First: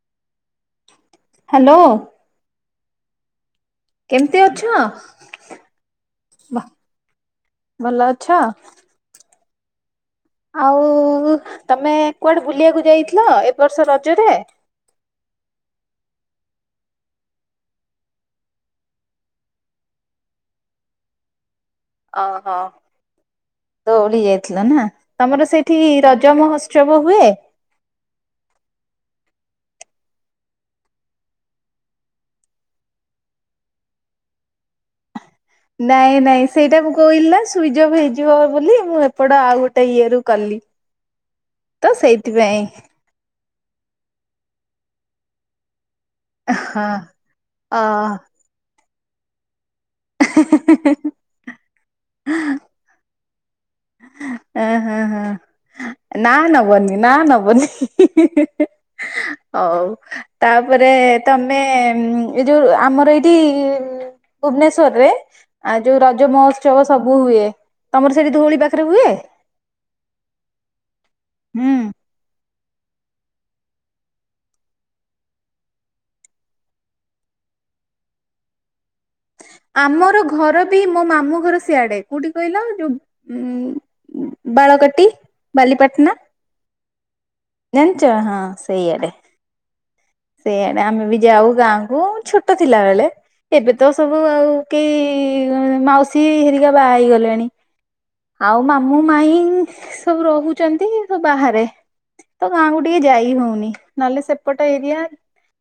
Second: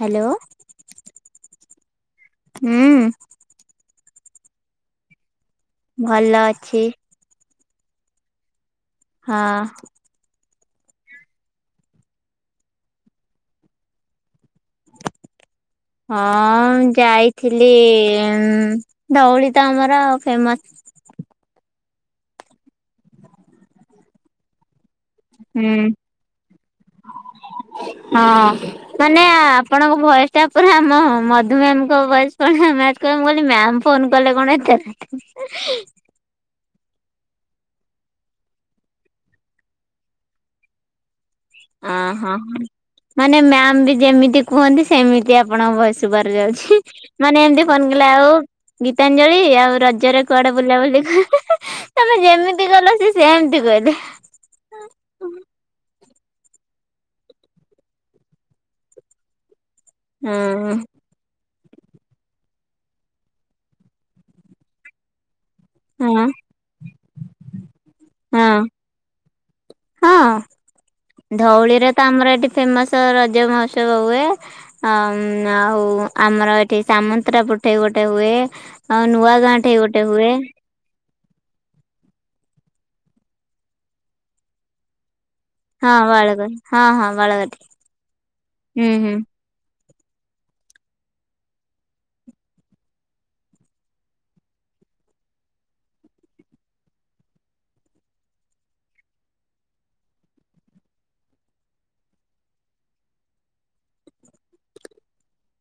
Hello! Hello. ହୁଁ। କେମିତି ଅଛ? ଭଲ ଭ- ଅଛି। ଭଲ ଅଛ? ହଁ। ଆଉ ତମେ କୁଆଡେ ବୁଲିବାକୁ ଯାଇଥିଲ ଏ ବର୍ଷ ରଜରେ? ହଁ ଯାଇଥିଲି। ଉଁ ଧଉଳି ତ ଆମର ଫେମସ୍। ଅହ ଦୋଉଡ଼ି ଯାଇଥିଲା ନା। ତମର ହୁଁ ସେଇଠି ରଜ ମହୋତ୍ସବ ହୁଏ? ହଁ। ମାନେ ଆପଣଙ୍କ ଭଏସ୍ଟା ପୁରା ଆମ ମଧୁ ମାମ୍ଙ୍କ ଭଏସ୍ ଭଳିଆ ମ୍ୟାଚ୍ କ ମୁ କହିଲି ମ୍ୟାମ ଫୋନ କଲେ କଣ ଏତେବେଳେ। [inaudible] ନାଇଁ ନାଇଁ ସେଇଟା ମୁଁ କହିଲି ନା ସୁଇଜ ଅଫ୍ ହେଇଯିବ ବୋଲି। ମୁଁ ଏପଟ ଆଉ ଗୋଟେ ଇଏରୁ କଲି। ତ ଅ ହଁ। ସେଇଥିପାଇଁ ମାନେ ମ୍ୟାମ ବି ଯେମିତି କୁହନ୍ତି ସେମିତି ଆପଣଙ୍କ ଭୟସ୍। ସୁଭାର ଯାଉଛି। ହଁ ମାନେ ଏମିତି ଅ ଫୋନ କଲେ ଆଉ ଗୀତାଞ୍ଜଳି ଆଉ ରଜରେ କୁଆଡେ ବୁଲା ବୁଲି କର। ତମେ ଯେମିତି କହିଲ ସିଏ ସେମିତି କହିବେ। ଅ ହ ହ। ନା ନବନି ନା ନବନି ହଉ। ହଁ ତାପରେ ତମେ ଏଇ ଯୋଉ ଆମର ଏଇଠି ଭୁବନେଶ୍ଵରରେ ଆଉ ଯୋଉ ରଜ ହଁ ମହୋତ୍ସବ ସବୁ ହୁଏ। ତମର ସେଠି ହଁ ଧଉଳି ପାଖ ହଁ ହୁଁ। ଧଉଳିରେ ତ ଆମର ଏଠି ଫେମସ ରଜ ମହୋତ୍ସବ ହୁଏ। ଅ ଆଉ ଆମର ଏଠି ସାମନ୍ତରା ପଟେ ଗୋଟେ ହୁଏ। ଆଉ ନୂଆ ଗାଁ ଠେଇ ଗୋଟେ ଆମର ହୁଏ ଘର ବି ମୋ ମାମୁଁ ଘର ସିଆଡ। କୋଉଠି କହିଲ? ଯୋଉ ଉଁ ଉଁ ବାଳକାଟି ହଁ ବାଲିପାଟଣା ବାଳକା ହଁ ହଁ ବାଳକାଟି। ଜାଣିଛ ହଁ ସେଇଆଡ଼େ। ସେଇଆଡେ ଆମେ ବି ଯାଉ ଗାଁକୁ ଛୋଟ ଥିଲା ବେଳେ। ଏବେ ତ ସବୁ ଆଉ କେହି ମାଉସୀ ହେରିକା ବାହା ହେଇଗଲେଣି। ଆଉ ମାମୁଁ ମାଇ ସବୁ ରହୁଛନ୍ତି ସବୁ ବାହାରେ। ତ ଗାଁକୁ ଟିକେ ଯାଇ ହଉନି ନହେଲେ ସେପଟ ଏରିଆ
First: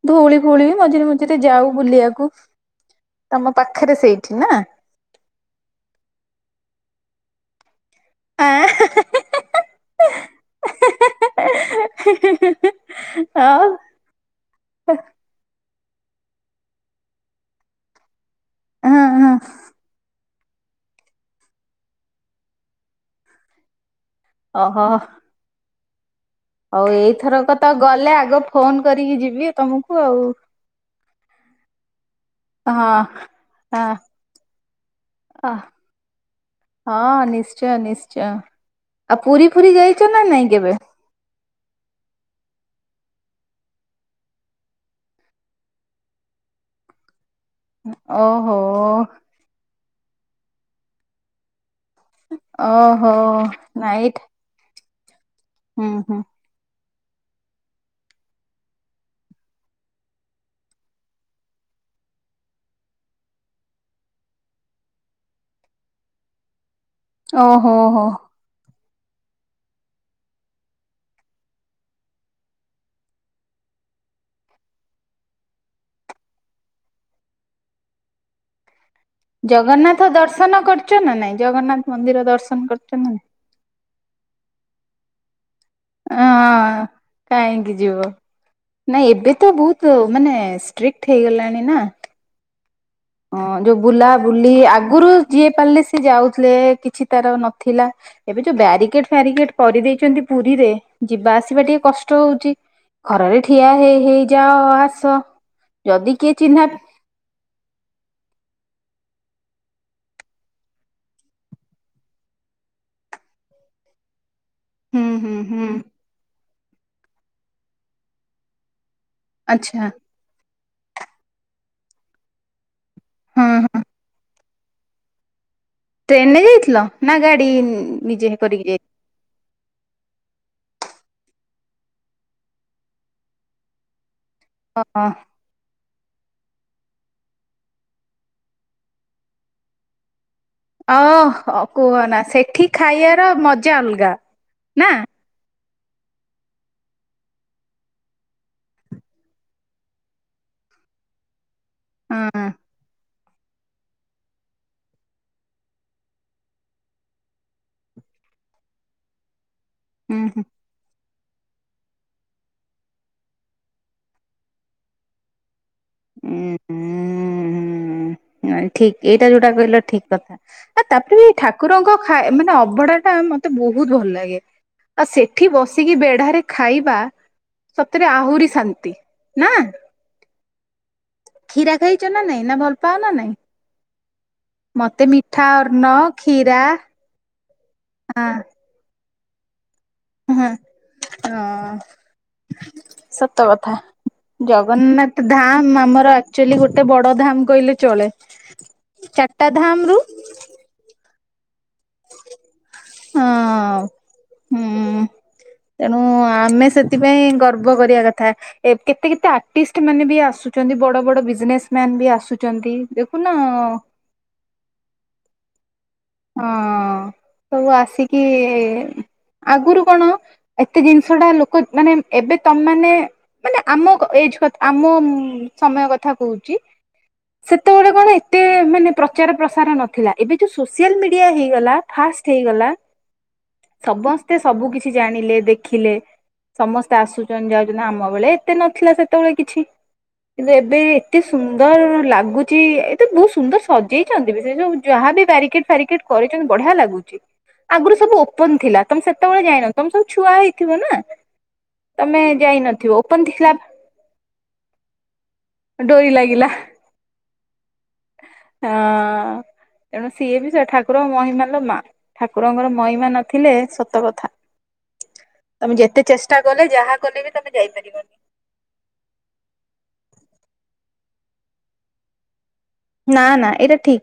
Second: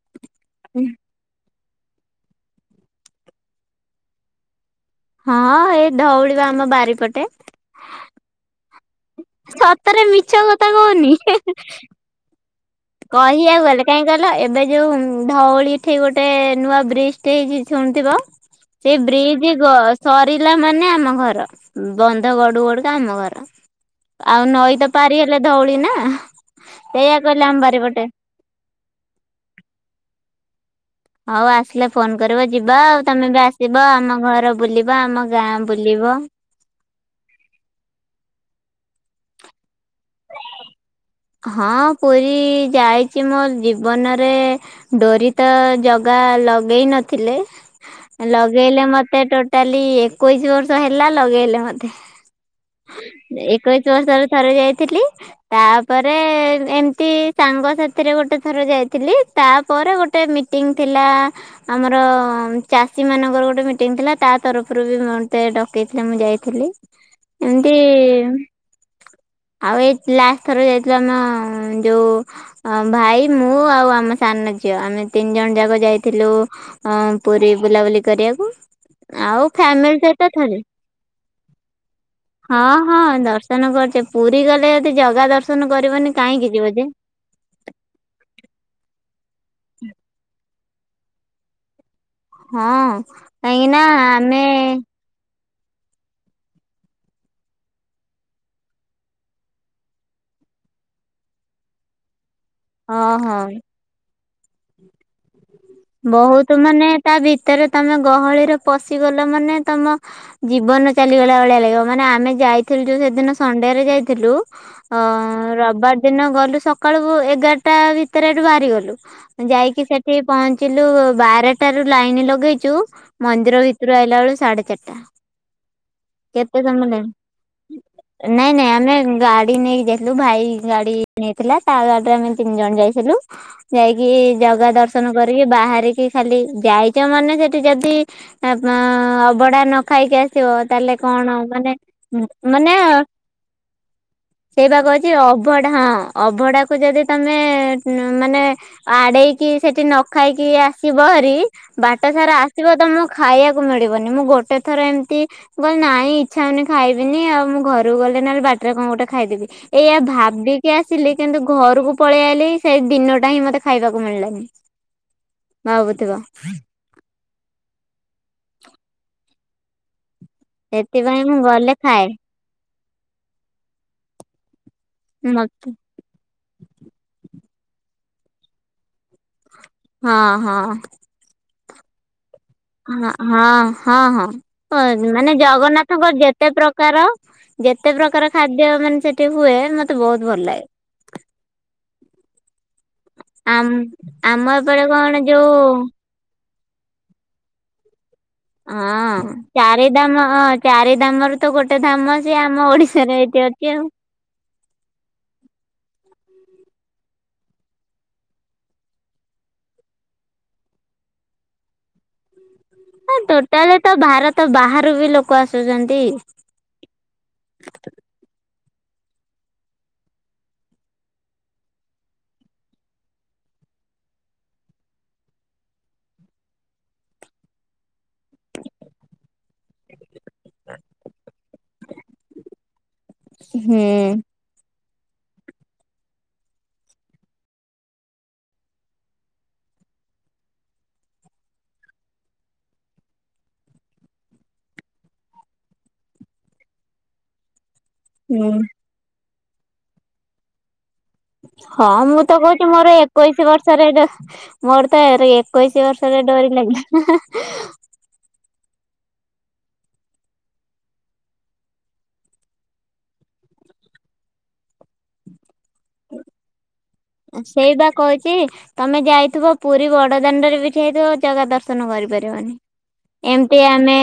ଧଉଳି ଫୋଉଳି ବି ମଝିରେ ମଝିରେ ଯାଉ ବୁଲିବାକୁ ତମ ପାଖରେ ସେଇଠି ନା। ହଁ ଏଇ ଧଉଳିବା ଆମ ବାରିପଟେ। ଆଁ ହା ହା। ସତରେ ମିଛ କଥା କହୁନି। ହା ହା ହା। କହିବାକୁ ଗଲେ କାହିଁ କହିଲ ଏବେ ଯୋଉ ଧଉଳି ଏଠି ଗୋଟେ ନୂଆ ବ୍ରିଜଟେ ହେଇଛି ଶୁଣିଥିବ ହଁ ସେଇ ହଁ ବ୍ରିଜ ଗ ସ ପିଲାମାନେ ଆମ ଘର ବନ୍ଧ ଗଡୁଗଡୁକା ଆମ ଘର। ଆଉ ନଈ ଓହୋ ତ ପାରି ହେଲେ ଧଉଳି ନା। ହଉ ସେଇଆ ଏଇଥର କହିଲେ ଆମ କଥା ବାରିପଟେ। ଗଲେ ଆଗ ଫୋନ କରିକି ଯିବି ତମକୁ ଆଉ। ହଉ ଆସିଲେ ଫୋନ କରିବ ଯିବା ହଁ ଆଉ ତମେ ବି ହଁ ଆସିବ ଆମ ଘର ବୁଲିବ ଆମ ଅ ଗାଁ ବୁଲିବ। ହଁ ନିଶ୍ଚୟ ନିଶ୍ଚୟ। ଆଉ ପୁରୀ ଫୁରୀ ଯାଇଛ ନା ନାଇଁ କେବେ? ହଁ ପୁରୀ ଯାଇଛି ମୋର ଜୀବନରେ ଡୋରି ତ ଜଗା ଲଗେଇ ନଥିଲେ ଓହୋ ଲଗେଇଲେ ମତେ ଟୋ ଟାଲି ଏକୋଇଶି ବର୍ଷ ହେଲା ଲଗେଇଲେ ମତେ। ଓହୋ ଏକୋଇଶି ନାଇଟ୍ ବର୍ଷର ଥରେ ଯାଇଥିଲି ହୁଁ ତାପରେ ହୁଁ ଏମ ତି ସାଙ୍ଗ ସାଥିରେ ଗୋଟେ ଥର ଯାଇଥିଲି ତାପରେ ଗୋଟେ ମିଟିଙ୍ଗ ଥିଲା ଆମର ଚାଷୀ ମାନଙ୍କର ଗୋଟେ ମିଟିଂ ଥିଲା ତା ତରଫରୁ ବି ମ ମତେ ଡକେଇଥିଲେ ମୁଁ ଯାଇଥିଲି। ଏମିତି ଓହୋ ହୋ ଆଉ ଏଇ ଲାଷ୍ଟ ଥରେ ଯାଇଥିଲା ନ ଯୋଉ ହଁ ଭାଇ ମୁଁ ଆଉ ଆମ ସାନ ଝିଅ ଆମେ ତିନି ଜଣ ଯାକ ଯାଇଥିଲୁ ହଁ ପୁରୀ ବୁଲାବୁଲି କରିଆକୁ। ଜଗନ୍ନାଥ ଦର୍ଶନ କରିଚ ନା ନାଇଁ ଜଗନ୍ନାଥ ମନ୍ଦିର ଦର୍ଶନ କରିଚ ନା। ତମେ କହୁଛ ପୁରୀ ଗଲେ ଯଦି ଜଗା ଦର୍ ଶନ କରିବା ଏ ହଁ କାହିଁକି ଯିବ ନାଇଁ ଏବେ ତ ବୋହୁତୁ ମାନେ ସି ଟ୍ରିକ୍ଟ ହେଇଗଲାଣି ନା। ହଁ। ହଁ କାହିଁକି ଯୋଉ ନା ବୁଲା ଆମେ ବୁଲି ଆଗୁରୁ ଯିଏ ପାରିଲେ ସିଏ ଯାଉଥିଲେ କିଛି ତାର ନଥିଲା। ଏବେ ଯୋଉ ବ୍ୟାରିକେଟ୍ ଫ୍ୟାରିକେଟ୍ କରି ଦେଇଛନ୍ତି ପୁରୀରେ ଯିବା ଆସିବା ଟିକେ କଷ୍ଟ ହଉଚି। ହଁ ଖରାରେ ହଁ। ଠିଆ ହେଇ ହେଇ ଯାଅ ଆସ। ଯଦି କିଏ ବୋହୁତୁ ଚିହ୍ନା ମାନେ ତା ଭିତେରେ ତମେ ଗହଳିରେ ପଶିଗଲ ମାନେ ତମ ଜୀବନ ଚାଲିଗଲା ଭଳିଆ ଲାଗିବ ମାନେ ଆମେ ଯାଇଥିଲୁ ଯୋଉ ସେଦିନ ସଣ୍ଡେରେ ଯାଇଥିଲୁ। ଅ ହୁଁ ହୁଁ ହୁଁ ରବିବାର ଦିନ ଗଲୁ ସକାଳୁ ଏଗାରଟା ଭିତେରେ ଏଠୁ ବାହାରି ଗଲୁ। ଆଚ୍ଛା ଯାଇକି ସେଠି ପହଞ୍ଚିଲୁ ବାରେଟାରୁ ଲାଇନି ଲଗେଇଚୁ ହଁ ମନ୍ଦିର ହଁ ଭିତୁରୁ ଆଇଲା ବେଳୁ ସାଢେ ଚାରିଟା। ଟ୍ରେନରେ କେତେ ଯାଇଥିଲ ସମୁଦାୟ ନା ଗାଡି ନିଜେ ନାଇଁ କରିକି ନାଇଁ ଆମେ ଗା ଡି ନେଇକି ଯାଇଥିଲୁ ଭାଇ ଗାଡି ନେଇଥିଲା ତା ଗାଡିରେ ଆମେ ତିନି ଜଣ ଯାଇଥିଲୁ। ଯାଇକି ଜଗା ଯାଇ ଦର୍ଶନ କରିକି ବାହାରିକି ଖାଲି ଯାଇଛ ମାନେ ସେଠି ଯଦି ଆପ୍ ମା ଅବଢା ନ ଖାଇକି ଆସିବ ତାହେଲେ କଣ ଓହୋ ମାନେ କୁହନା ଉଁ ସେଠି ମାନେ ଖାଇବାର ମଜା ଅଲଗା ସେଇବା ନା କହୁଛି ଅବ୍ ବଢା ଅଭଡାକୁ ଯଦି ତମେ ଉଁ ମାନେ ଆଡେଇକି ସେଠି ନ ଖାଇକି ଆସିବ ହାରି ବାଟ ସାରା ହଁ। ଆସିବ ତମ ଖାଇଆକୁ ମିଳିବନି ମୁଁ ଗୋଟେ ଥର ଏମତି ମୁଁ କହିଲି ନାଇଁ ଇଚ୍ଛା ହଉନି ଖାଇବିନି ଆଉ ମୁଁ ଘରକୁ ଗଲେ ନହେଲେ ବାଟରେ କଁ ଗୋଟେ ଖାଇଦେବି। ଏଇଆ ହୁଁ ହୁଁ ଭାବିକି ଆସିଲି କିନ୍ତୁ ଘରକୁ ପଳେଇ ଆଇଲି ସେଇ ଦିନଟା ହିଁ ମତେ ଖାଇବାକୁ ମିଳିଲାନି। ଭାବୁଥିବ। ଉଁ ହୁଁ ନାଇଁ ଠିକ୍ ଏଇଟା ଯୋଉଟା କହିଲ ଠିକ୍ କଥା। ଆଉ ସେଥିପାଇଁ ତାପଲେ ମୁଁ ଗଲେ ଠାକୁରଙ୍କ ଖାଏ ଖା ଏ ମାନେ ଅବଢାଟା ମତେ ବୋହୁତ ଭଲ ଲାଗେ। ଆଉ ସେଠି ମତେ ବସିକି ବେଢାରେ ଖାଇବା ସତେରେ ଆହୁରି ଶାନ୍ତି ନା। ହଁ ହଁ। ଖୀରା ଖାଇଚ ନା ନାଇଁ ନା ଭଲ୍ ହଁ ହଁ ହଁ ହଁ ମତେ [unintelligible] ମାନେ ମିଠା ଅନ୍ନ ଜଗନ୍ନାଥଙ୍କ ଯେତେ କ୍ଷୀରା ପ୍ରକାର ଯେତେ ପ୍ରକାର ଖାଦ୍ୟ ମାନେ ସେଠି ହୁଏ ମ ହୁଁ ହାଁ ହଁ। ସତ ଆମ କଥା ଆମ ଏପଟେ କଣ ଜଗନ୍ନାଥ ଯୋଉ ଧାମ୍ ଆମର କ୍ଚୁଏଲି ଗୋଟେ ବଡ ଧାମ୍ କହିଲେ ଚଳେ। ହଁ ଚାରିଟା ଧାମ ରୁ ଚାରିଧାମ ଚାରିଧାମରୁ ତ ଗୋଟେ ଧାମ ସିଏ ଆମ ଓଡିଶାରେ ଏଇଠି ଅଚି ହଁ ଆଉ। ହୁଁ ତେଣୁ ଆମେ ସେଥିପାଇଁ ଗର୍ବ କରିବା କଥା। ଏ କେତେ କେତେ ଆର୍ଟିଷ୍ଟମାନେ ବି ଆସୁଛନ୍ତି ବଡ ବଡ ବିଜନେସମ୍ୟାନ୍ ବି ଆସୁଛନ୍ତି। ହଁ ଦେଖୁନ ଟୋଟାଲି ତ ଭାରତ ବାହାରୁ ବି ଲୋକ ଆସୁଛନ୍ତି। ହଁ ସବୁ ଆସିକି ଆଗୁରୁ କଣ ଏତେ ଜିନିଷଟା ଲୋକ ମାନେ ଏବେ ତମେମାନେ ମାନେ ଆମ କ ଏଜ୍ କଥ୍ ଆମ ଉଁ ସମୟ କଥା କହୁଚି। ସେତବେଳେ କଣ ଏତେ ମାନେ ପ୍ରଚାର ପ୍ରସାର ନଥିଲା ଏବେ ଯୋଉ ସୋ ସିଆଲ୍ ମିଡିଆ ହେଇଗଲା ଫାଷ୍ଟ୍ ହେଇଗଲା ହୁଁ ସବସ୍ତେ ସବୁ କିଛି ଜାଣିଲେ ଦେଖିଲେ ସମସ୍ତେ ଆସୁଛନ୍ତି ଯାଉଛନ୍ତି ଆମ ବେଳେ ଏତେ ନଥିଲା ସେତବଳେ କିଛି। କିନ୍ତୁ ଏବେ ଏତେ ସୁନ୍ଦର ଲାଗୁଛି ଏତେ ବୋହୁତ ସୁନ୍ଦର ସଜେଇଛନ୍ତି ବି ସେ ଯୋଉ ଯାହା ବି ବ୍ୟାରିକେଟ୍ ଫ୍ୟାରିକେଟ୍ କରିଛନ୍ତି ବଢିଆ ଲାଗୁଚି ଆଗୁରୁ ସବୁ ହୁଁ। ଓପନ୍ ଥିଲା। ତମେ ସେତବେଳେ ଯାଇନ ତମେ ସବୁ ଛୁଆ ହେଇଥିବ ନାଁ। ହଁ ମୁଁ ତ କହୁଚି ମୋର ଏକୋଇଶି ଥିଲା ବର୍ଷରେ ଦେ ମୋର ତ ଏରି ଏକୋଇଶି ବର୍ଷରେ ଡୋରି ଲାଗିଲା। ହଁ ଏଣୁ ସିଏ ବି ସେ ଠାକୁର ମହିମା ଲୋ ମା ଠାକୁରଙ୍କର ମହିମା ନଥିଲେ ସତ କଥା। ତମେ ଯେତେ ଚେଷ୍ଟା କଲେ ଯାହା କଲେ ବି ଓ ତମେ ସେଇଟା ଯାଇପାରିବନି। କହି କି ତମେ ଯାଇଥିବ ପୁରୀ ବଡ଼ ଦାଣ୍ଡରେ ବି ଯାଇଥିବ ଜାଗା ଦର୍ଶନ କରିପାରିବନି। ନା ନା ଏମତି ଏଇଟା ଠିକ ଆମେ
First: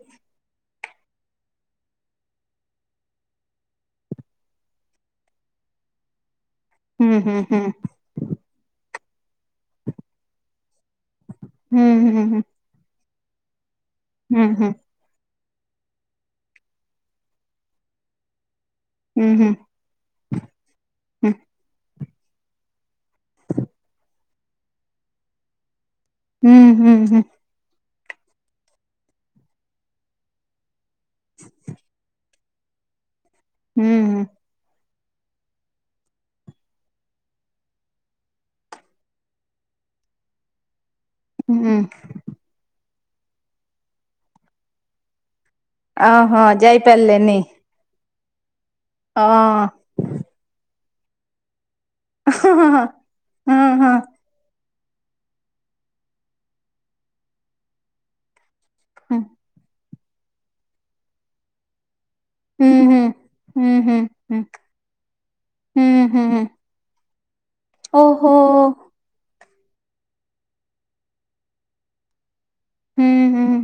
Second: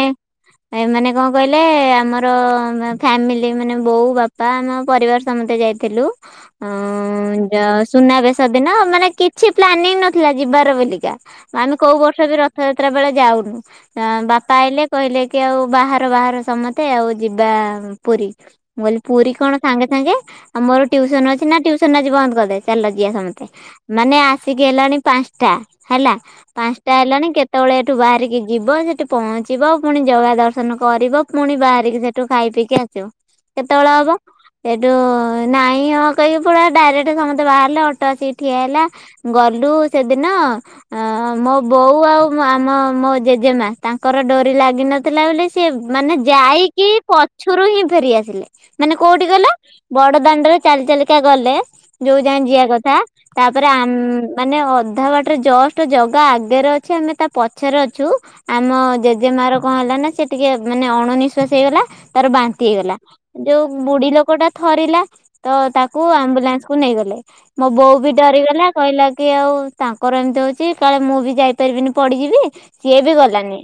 ଏମାନେ କଁ କହିଲେ ଆମର ମା ଫ୍ୟାମିଲି ମାନେ ବୋଉ ବା ପା ଆମ ପରିବାର ସମତେ ଯାଇଥିଲୁ। ଅଁ ହୁଁ ଯ ସୁନାବେଶ ଦିନ ମାନେ କିଛି ପ୍ଲାନିଂ ନଥିଲା ଯିବାର ବୋଲି। କ୍ୟାଆମେ କୋଉ ବର୍ଷ ବି ରଥଯାତ୍ରା ବେଳେ ଯାଉନୁ ଆ ବାପା ଆଇଲେ କହିଲେ କି ଆଉ ବାହାର ବାହାର ସମତେ ଆଉ ଯିବା ପୁରୀ। ମୁଁ କହିଲି ପୁରୀ କଣ ସାଙ୍ଗେ ସାଙ୍ଗେ ଆଉ ମୋର ଟ୍ୟୁସନ୍ ଅଛି ନାଁ ଟ୍ୟୁସନ୍ ଆଜି ବନ୍ଦ କରିଦେ। ଚାଲ ଯିଆ ସମତେ ମାନେ ଆସିକି ହେଲାଣି ପାଁଶଟା ହେଲା ପାଁଶଟା ହେଲାଣି କେ ତଳେ ଏଠୁ ବାହାରିକି ଯିବ ସେଠି ପହଞ୍ଚିବ ପୁଣି ଜଗା ଦର୍ଶନ କରିବ ପୁଣି ବାହାରିକି ସେଠୁ ଖାଇ ପିଇକି ଆସିବ କେତୋଳେ ହବ? ସେ ଟୁ ନାଇଁ ହଁ କହିବେ ପୁଡ଼ା ଡାଇରେଟେ ସମ ତେ ବାହାରିଲେ ଅଟୋ ଆସିକ ଠିଆ ହେଲା ଗଲୁ ସେଦିନ ମୋ ବୋଉ ଆଉ ମୁଁ ଆମ ମୋ ଜେଜେମା ତାଙ୍କର ଡୋରି ଲାଗିନଥିଲା ବୋଲି ସିଏ ମାନେ ଓହୋ ଯାଇକି ଯାଇପାରିଲେନି ପଛୁରୁ ହିଁ ଫେରିଆସିଲେ ମାନେ କୋଉଠି ଅ କହିଲ ବଡ଼ ଦାଣ୍ଡରେ ଚାଲି ଚାଲିକା ଗଲେ ଯୋଉ ଯାଏଁ ଯିିଆ କଥା ହଁ ତାପରେ ହଁ ଆମ୍ ମାନେ ଅଧା ବାଟରେ ଜଷ୍ଟ ଜଗା ଆଗରେ ଅଛି ଆମେ ତା ପଛରେ ଅଛୁ। ଆମ ଜେଜେ ହୁଁ ମାର କଁ ହେଲା ନାଁ ସେ ଟିକେ ମାନେ ଅଣ ନିିଶ୍ଵାସୀ ହେଇଗଲା। ତାର ବାନ୍ତି ହେଇଗଲା ହୁଁ ଯୋଉ ହୁଁ ହୁଁ ବୁଢ଼ୀ ହୁଁ ଲୋକଟା ଥରିଲା ତ ହୁଁ ତାକୁ ହୁଁ ଆମ୍ବୁଲାନ୍ସ୍ କୁ ନେଇଗଲେ ମୋ ବୋଉ ବି ଓହୋ ଡରିଗଲା କହିଲା କି ଆଉ ତାଙ୍କର ଏମିତି ହଉଚି କାଳେ ମୁଁ ବି ଯାଇପାରିବିନି ପଡି଼ଯିବି ସିଏ ହୁଁ ବି ହୁଁ ଗଲାନି।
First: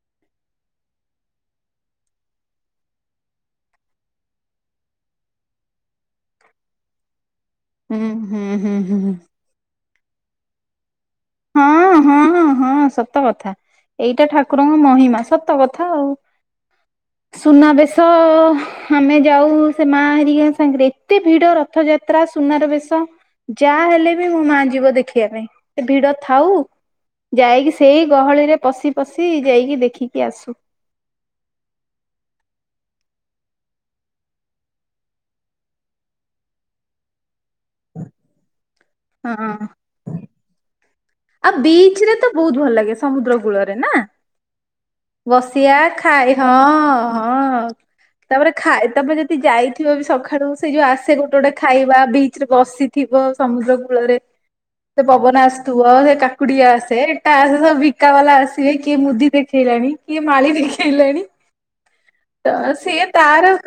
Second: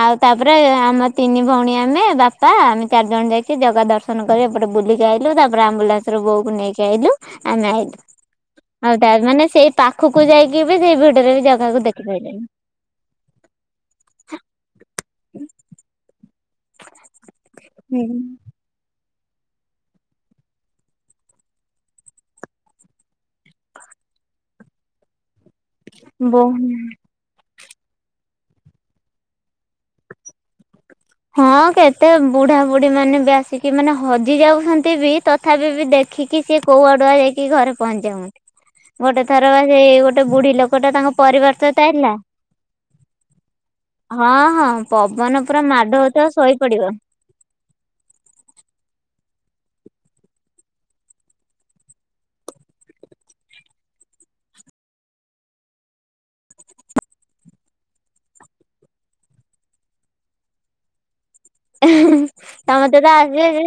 ଆଉ ତାପରେ ଆମ ତିନି ଭଉଣୀ ଆମେ ବାପା ଆମେ ଚାରିଜଣ ଯାଇକି ଜଗା ଦର୍ ଶନକରି ଏପଟେ ବୁଲିକି ଆଇଲୁ ତାପରେ ଆମ୍ବୁଲାନ୍ସ୍ ରୁ ବୋଉକୁ ନେଇକି ଆଇଲୁ। ଆମେ ଆଉଲୁ ହୁଁ ହୁଁ ହୁଁ ଆଉ ଥା ହୁଁ ମାନେ ସେଇ ପାଖୁକୁ ଯାଇକି ବି ସେଇ ଭିଡ଼ରେ ବି ଜାଗାକୁ ଦେଖିପାରିଲେନି। ତ କଥା ଏଇଟା ଠାକୁରଙ୍କ ମହିମା ସତ କଥା ଆଉ। ହୁଁ। ସୁନାବେଶ ଆମେ ଯାଉ ସେ ମା ହେରିକା ସାଙ୍ଗରେ ଏତେ ଭିଡ଼ ରଥଯାତ୍ରା ସୁନାର ବେଶ। ଯାହା ହେଲେ ବି ମୋ ମା ଯିବ ଦେଖିବା ପାଇଁ ହେ ଭିଡ଼ ଥାଉ ବହୁ ଯାଇକି ସେଇ ଗହଳିରେ ପଶି ପଶି ଯାଇକି ଦେଖିକି ଆସୁ। ହଁ କେତେ ବୁଢ଼ାବୁଢ଼ୀମାନେ ବି ଆସିକି ମାନେ ହଜି ଯାଉଛନ୍ତି ବି ତ ଥାପି ବିି ଦେଖିକି ସିଏ କେଉ ଆଡ଼ୁଆ ହେଇକି ଘରେ ପହଞ୍ଚାଉ ଗୋଟେ ଥର ବା ହଁ ସେଇ ଗୋଟେ ବୁଢ଼ୀ ଲୋକଟା ତାଙ୍କ ପରିବାର ଆଉ ସହିତ ବିଚ୍ ଆଇଥିଲା। ରେ ତ ବହୁତ ଭଲ ଲାଗେ ସମୁଦ୍ର କୂଳରେ, ନାଁ? ହଁ ହଁ ପବନ ପୁରା ମା ଖାଇ ହଁ ହଁ। ତାପରେ ଖା ତାପରେ ଯଦି ଯାଇଥିବ ବି ସଖାଳୁ ସେ ଯୋଉ ଆସେ ଗୋଟେ ଗୋଟେ ଖାଇବା ବିଚ୍ ରେ ବସି ଥିବ ସମୁଦ୍ର କୂଳରେ। ସେ ପବନ ଆସଥୁବ ସେ କାକୁଡ଼ି ଆସେ ଏଟା ଆସେ ସବୁ ଭିକା ବାଲା ଆସିବେ କିଏ ମୁଦି ଦେଖ୍ ହିରାଣି କିଏ ମାଳି ଦେଖେଇଲାଣି। ତ ସମତେ ସିଏ ତ ଆସିବେ ତାର ଯେ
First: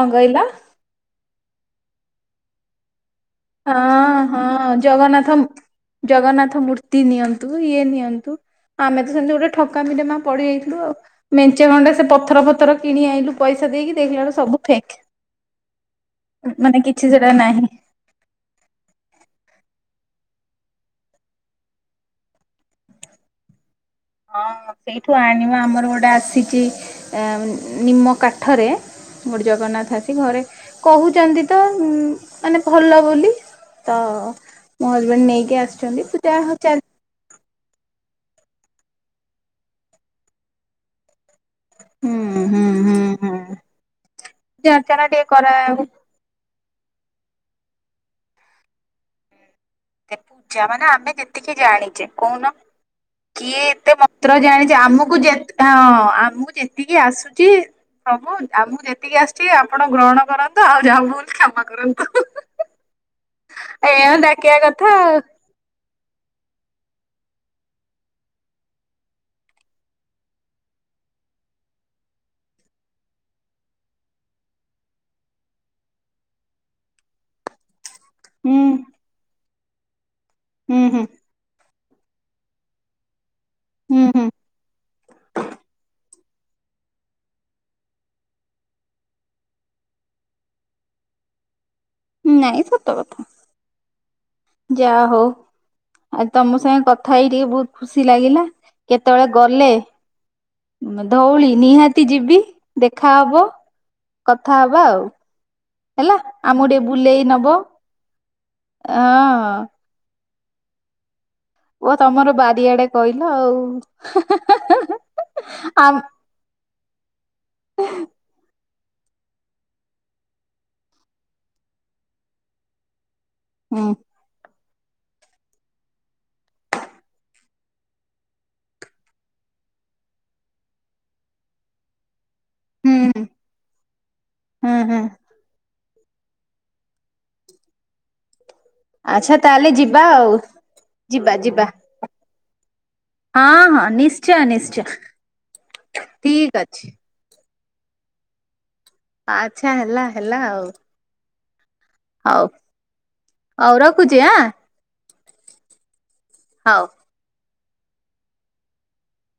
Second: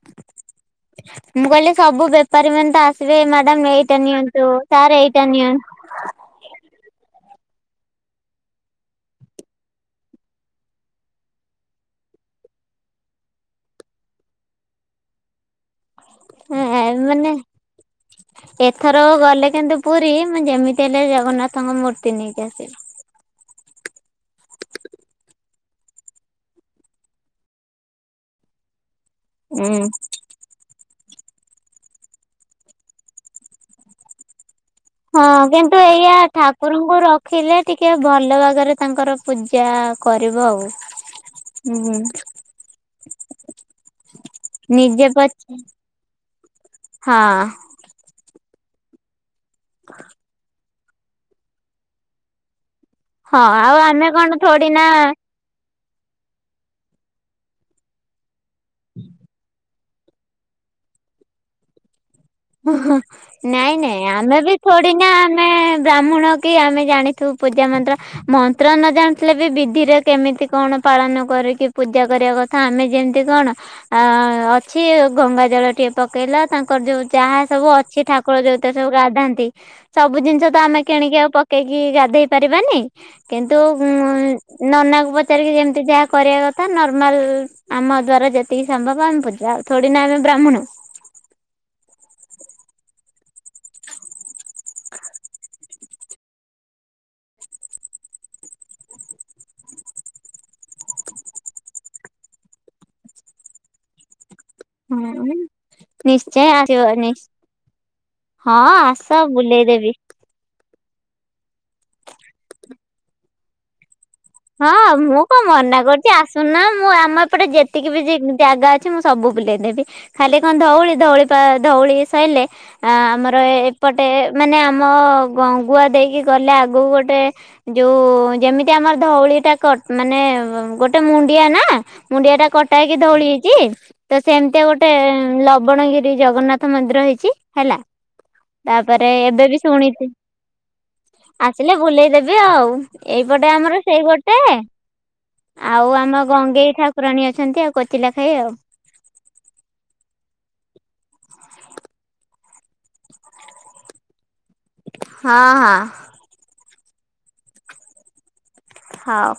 ଅଁ କହିଲ? ମୁଁ କହିଲି ସବୁ ବେପାରୀ ମାନେ ତ ଆସିବେ ମ୍ୟାଡାମ୍ ଏଇଟା ହଁ ହଁ ନିଅନ୍ତୁ ସାର୍ ଏଇଟା ଜଗନ୍ନାଥ ନିଅ ଜଗନ୍ନାଥ ମୂର୍ତ୍ତି ନିଅନ୍ତୁ ଇଏ ନିଅନ୍ତୁ। ଆମେ ତ ସେମିତି ଗୋଟେ ଠକାମିରେ ମା ପଡିଯାଇଥିଲୁ ଆଉ। ମେଞ୍ଚେ ଖଣ୍ଡେ ସେ ପଥର ଫଥର କିଣି ଆଇଁଲୁ ପଇସା ଦେଇକି ଦେଖିଲା ବଳୁ ସବୁ ଫେକ୍। କିଛି ମାନେ ସେଟା ନାହିଁ ଏଥରକ ଗଲେ କିନ୍ତୁ ପୁରୀ ମୁଁ ଯେମିତି ହେଲେ ଜଗନ୍ନାଥଙ୍କ ମୂର୍ତ୍ତି ନେଇକି ଆସିବି। ହଁ ସେଇଠୁ ଆଣିବ ଆମର ଗୋଟେ ଆସିଚି ନିମ କାଠରେ ଗୋଟେ ଉଁ। ଜଗନ୍ନାଥ ଆସି ଘରେ କହୁଚନ୍ତି ତ ମାନେ ଭଲ ବୋଲି। ତ ମୋ ହଁ। ହଜବେଣ୍ଡ ନେଇକି କିନ୍ତୁ ଆସିଛନ୍ତି ଏଇଆ ପୂଜା ଚାଲି ଠାକୁରଙ୍କୁ ର ଥିଲେ ଟିକେ ଭଲ ଭାଗରେ ତାଙ୍କର ପୂଜା କରିବ ଆଉ। ହୁଁ ହୁଁ। ହୁଁ ହୁଁ ହୁଁ ପୂଜା ଅର୍ଚ୍ଚନା ନିଜେ ଟିକେ ପ କରା ହଁ। ପୂଜା ମାନେ ଆମେ ଯେତିକି ଜାଣିଚେ କହୁନ। ହଁ କିଏ ଆଉ ଏତେ ଆମେ କଣ ମନ୍ତ୍ର ଥୋଡି ଜାଣିଚି ନା ଆମକୁ ଯେ ହଁ ଆମକୁ ଯେତିକି ଆସୁଚି ପ୍ରଭୁ ଆମକୁ ଯେତିକି ଆସୁଚି ଆ ଆପଣ ଗ୍ରହଣ କରନ୍ତୁ। ଆଉ ଯାହା ଭୁଲ୍ କ୍ଷମା କରନ୍ତୁ। ନାଇଁ ନାଇଁ ଏଇଆ ଆମେ ବି ଡାକିବା ଥୋଡି କଥା ନା ଆଉ ଆମେ ବ୍ରାହ୍ମଣ କି ଆମେ ଜାଣିଥିବୁ ପୂଜା ମନ୍ତ୍ର। ମନ୍ତ୍ର ନ ଜାଣିଥିଲେ ବି ବିଧିରେ କେମିତି କଣ ପାଳନ କରିକି ପୂଜା କରିବା କ ଥା, ଆମେ ଯେମିତି କଣ ଅ ଅଛି ଗଙ୍ଗା ଜଳ ଟିକେ ପକେଇଲା ତାଙ୍କର ଯୋଉ ଯାହା ସବୁ ଅଛି ଠାକୁର ହୁଁ ଯୋଉଥିରେ ସବୁ ଗାଧାନ୍ତି, ସବୁ ଜିନିଷ ତ ହୁଁ ଆମେ ହୁଁ କିଣିକି ଆଉ ପ ପକେଇକି ଗାଧେଇ ପାରିବାନି, କିନ୍ତୁ ହୁଁ ହୁଁ ନନାକୁ ପଚାରିକି ଯେମିତି ଯାହା କରିବା କଥା ନର୍ମାଲ ଆମ ଦ୍ଵାରା ଯେତିକି ସମ୍ଭବ ଆମେ ପୂଜା ଆଉ ଥୋଡି ଆମେ ବ୍ରାହ୍ମଣ। ନାଇଁ ସତ କଥା। ଯା ହଉ। ଆଉ ତମ ସାଙ୍ଗେ କଥା ହେଇ ଟିକେ ବହୁତ୍ ଖୁସି ଲାଗିଲା। କେତେବେଳେ ଗଲେ ଧଉଳି ନିହାତି ଯିବି। ଦେଖା ହବ। କଥା ହବା ଆଉ ହେଲା। ନିଶ୍ଚୟ ଆମକୁ ଆସିବ ଟିକେ ନିଶ୍ ବୁଲେଇ ନବ। ହଁ ଆସ ହଁ ବୁଲେଇଦେବି। ଓ ତମର ବାରିଆଡେ କହିଲ ଆଉ। ହଁ ମୁଁ କଣ ମନା ଆ କରୁଚି ଆସ୍ ସୁୁଣୁନ ମୁଁ ଆମ ଏପଟେ ଯେତିକି ବି ଜାଗା ଅଛି ସବୁ ବୁଲେଇନେବି। ଖାଲି କଣ ଧଉଳି ଧଉଳି ପା ଧଉଳି ସଇଲେ ଆମର ହୁଁ ଏପଟେ ମାନେ ଆମ ଗଙ୍ଗୁଆ ଦେଇକି ଗଲେ ଆଗକୁ ଗୋଟେ ଯୋଉ ଯେମିତି ଆମର ଧଉଳି ଟା କ ମାନେ ଗୋଟେ ମୁଣ୍ଡିଆ ନା, ମୁଣ୍ଡିଆ ଟା କଟା ହୁଁ ହେଇକି ଧଉଳି ହେଇଚି। ତ ସେମିତିଆ ହୁଁ ଗୋଟେ ହୁଁ ଲବଣଗିରି ଶ୍ରୀ ଜଗନ୍ନାଥ ମନ୍ଦିର ହେଇଚି ହେଲା। ତାପରେ ଆଚ୍ଛା ଏବେ ବି ତାହେଲେ ଯିବା ଶୁଣିଚି। ଆଉ ଯିବା ଯିବା ଆସିଲେ ବୁଲେଇ ଦେ ବି ଆଉ। ହଁ ଏଇପଟେ ଆମର ହଁ ସେଇ ପଟେ ନିଶ୍ଚୟ ନିଶ୍ଚୟ ଆଉ ଆମ ଠିକ ଗଙ୍ଗେଇ ଅଛି ଠାକୁରାଣୀ ଅଛନ୍ତି ଆଉ କୋଚିଲା ଖାଇ ଆଉ। ଆଚ୍ଛା ହେଲା ହେଲା ଆଉ। ହଉ। ହଉ ରଖୁଚି ଆଁ। ହଁ ହଁ। ହଉ। ହଉ।